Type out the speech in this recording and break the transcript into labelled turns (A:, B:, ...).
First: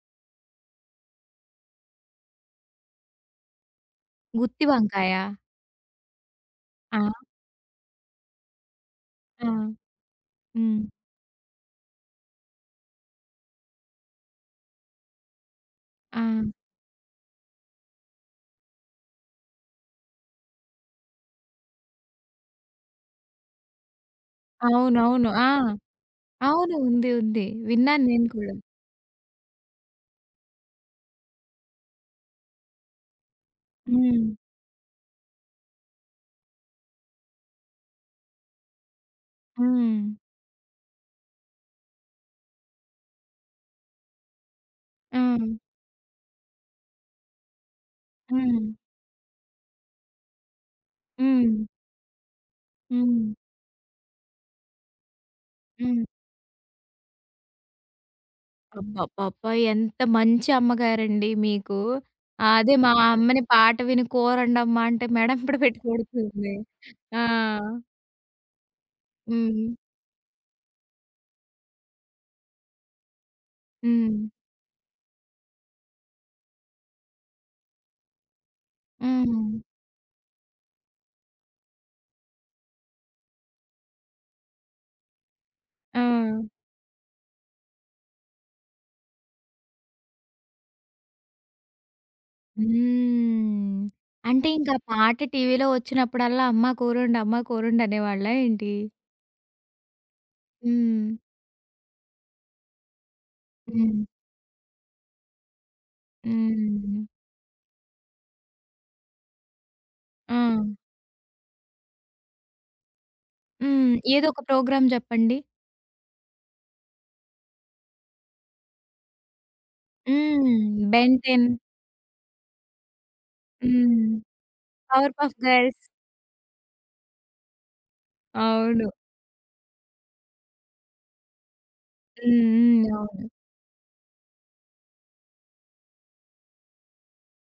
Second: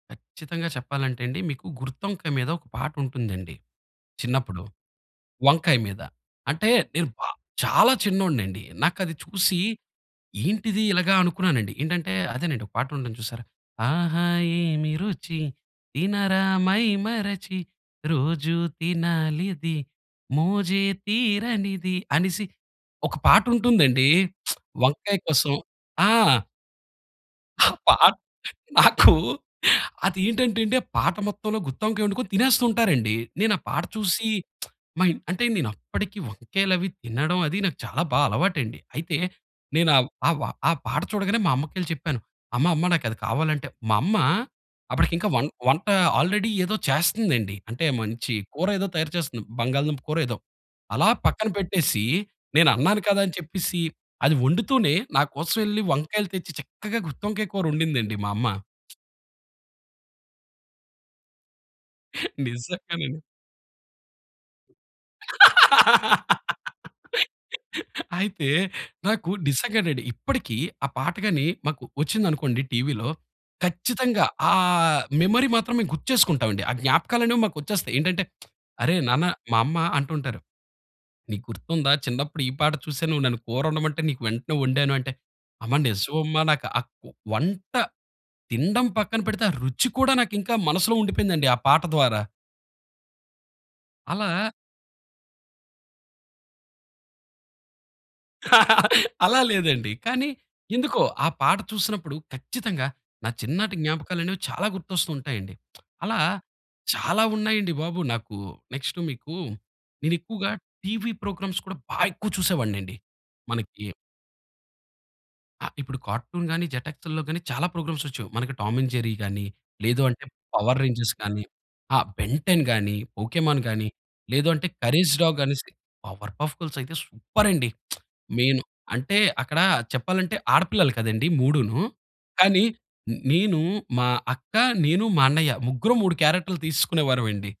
A: కచ్చితంగా చెప్పాలంటే అండి మీకు గుత్తొంకాయ మీద ఒక పాటుంటుందండి. చిన్నప్పుడు
B: గుత్తి వంకాయ?
A: వంకాయ మీద. అంటే నేను బ
B: ఆ!
A: చాలా చిన్నోడినిండి. నాకది
B: ఆ!
A: చూసి ఏంటిది
B: హ్మ్.
A: ఇలాగ అనుకున్నానండి. ఏంటంటే అదేనండి ఒక పాటుంటుంది చూసారా? ఆహా! ఏమి రుచి, తినరా
B: ఆ!
A: మైమరచి, రోజు తినాలిది మోజే తీరనిది అనేసి ఒక పాటుంటుందండి వంకాయ
B: అవునవును. ఆ!
A: కోసం. ఆ!
B: అవును ఉంది. ఉంది.
A: ఆ పాట
B: విన్నాన్నేను కూడా.
A: నాకు అదేంటంటే అండి ఆ పాట మొత్తంలో గుత్తొంకాయొండుకొని తినేస్తు ఉంటారండి. నేనాపాట చూసి
B: హ్మ్.
A: మా ఇంట్ అంటే నేనప్పటికి వంకాయలు అవి తినడం అది నాకు చాలా బా అలవాటండి. అయితే నేనా
B: హ్మ్.
A: ఆ వ ఆ పాట చూడగానే మా అమ్మకెళ్లి చెప్పాను. అమ్మ, అమ్మ నాకది కావాలంటే మా అమ్మ అప్పటికి ఇంకా వం
B: ఆ!
A: వంట ఆల్రెడీ ఏదో చేస్తుందండి. అంటే మంచి కూర
B: హ్మ్.
A: ఏదో తయారు చేస్తుంది. బంగాళదుంప కూరో ఏదో. అలా పక్కన
B: హ్మ్.
A: పెట్టేసి, నేనన్నాను కదా!
B: హ్మ్.
A: అని చెప్పేసి అది వండుతూనే నాకోసం ఎళ్లి
B: హ్మ్.
A: వంకాయలు తెచ్చి చక్కగా గుత్తొంకాయ కూరొండిందండి మా అమ్మ.
B: అబ్బబ్బబ్బా! ఎంత మంచి అమ్మగారండి మీకు. అదే
A: నిజంగా
B: మా
A: నండి.
B: అమ్మని పాట విని కూరండమ్మా అంటే మెడెంబడి పెట్టి కొడుతుంది. ఆ!
A: అయితే నాకు
B: హ్మ్.
A: నిజంగండి. ఇప్పటికి ఆ పాట గాని మాకు ఒచ్చిందనుకోండి టీవీలో. ఖచ్చితంగా
B: హ్మ్.
A: ఆ మెమరీ మాత్రం మేము గుర్తు చేసుకుంటామండి. ఆ జ్ఞాపకాలనేవి మాకొచ్చేస్తాయి. ఏంటంటే అరేయ్ నాన్న మా
B: హ్మ్.
A: అమ్మ అంటుంటారు. "నీకు గుర్తుందా? చిన్నప్పుడు ఈ పాట చూసే నువ్వు నన్ను కూరొండమంటే నీకు వెంటనే వండాను." అంటే అమ్మ నిజం అమ్మ.
B: ఆ!
A: నాకు ఆ కు వంట తినడం పక్కన పెడితే ఆ రుచి కూడా నాకు ఇంకా మనసులో ఉండిపోయిందండి ఆ పాట ద్వారా.
B: హ్మ్. అంటే
A: అలా
B: ఇంకా పాట టీవీలో వచ్చినప్పుడల్లా అమ్మ కూరొండు, అమ్మ కూరొండు అనే వాళ్ళా ఏంటి?
A: అలా లేదండి. కానీ ఎందుకో
B: హ్మ్.
A: ఆ పాట చూసినప్పుడు ఖచ్చితంగా నా చిన్ననాటి
B: హ్మ్.
A: జ్ఞాపకాలనేవి చాలా గుర్తొస్తూ ఉంటాయండి. అలా
B: హ్మ్.
A: చాలా ఉన్నాయండి బాబు నాకు. నెక్స్ట్ మీకు నేను ఎక్కువగా
B: ఆ!
A: టీవీ ప్రోగ్రామ్స్ కూడా బా ఎక్కువ చూసేవాడినండి. మనకి
B: హ్మ్. ఏదో ఒక ప్రోగ్రాం జెప్పండి.
A: ఆ! ఇప్పుడు కార్టూన్ గాని, జెట్‌ఎక్స్‌ల్లో గాని చాలా ప్రోగ్రామ్స్ వచ్చాయి. మనకు టామ్ అండ్ జెర్రీ కానీ, లేదు అంటే పవర్
B: హ్మ్.
A: రేంజర్స్ కానీ,
B: బెన్‌టెన్.
A: ఆహ్, బెన్టెన్ కానీ, పోకేమాన్ కానీ,
B: హ్మ్.
A: లేదంటే కరేజ్
B: పవర్ పఫ్
A: డాగ్ అనేసి
B: గర్ల్స్.
A: పవర్‌పఫ్ గర్ల్స్ అయితే సూపరండి. మెయిన్
B: అవును.
A: అంటే అక్కడ చెప్పాలంటే ఆడపిల్లలు కదండీ మూడును,
B: హ్మ్.
A: కానీ
B: హ్మ్. అవును.
A: నేను, మా అక్క, నేను, మా అన్నయ్య ముగ్గురం మూడు క్యారెక్టర్లు తీసుకునేవారమండి.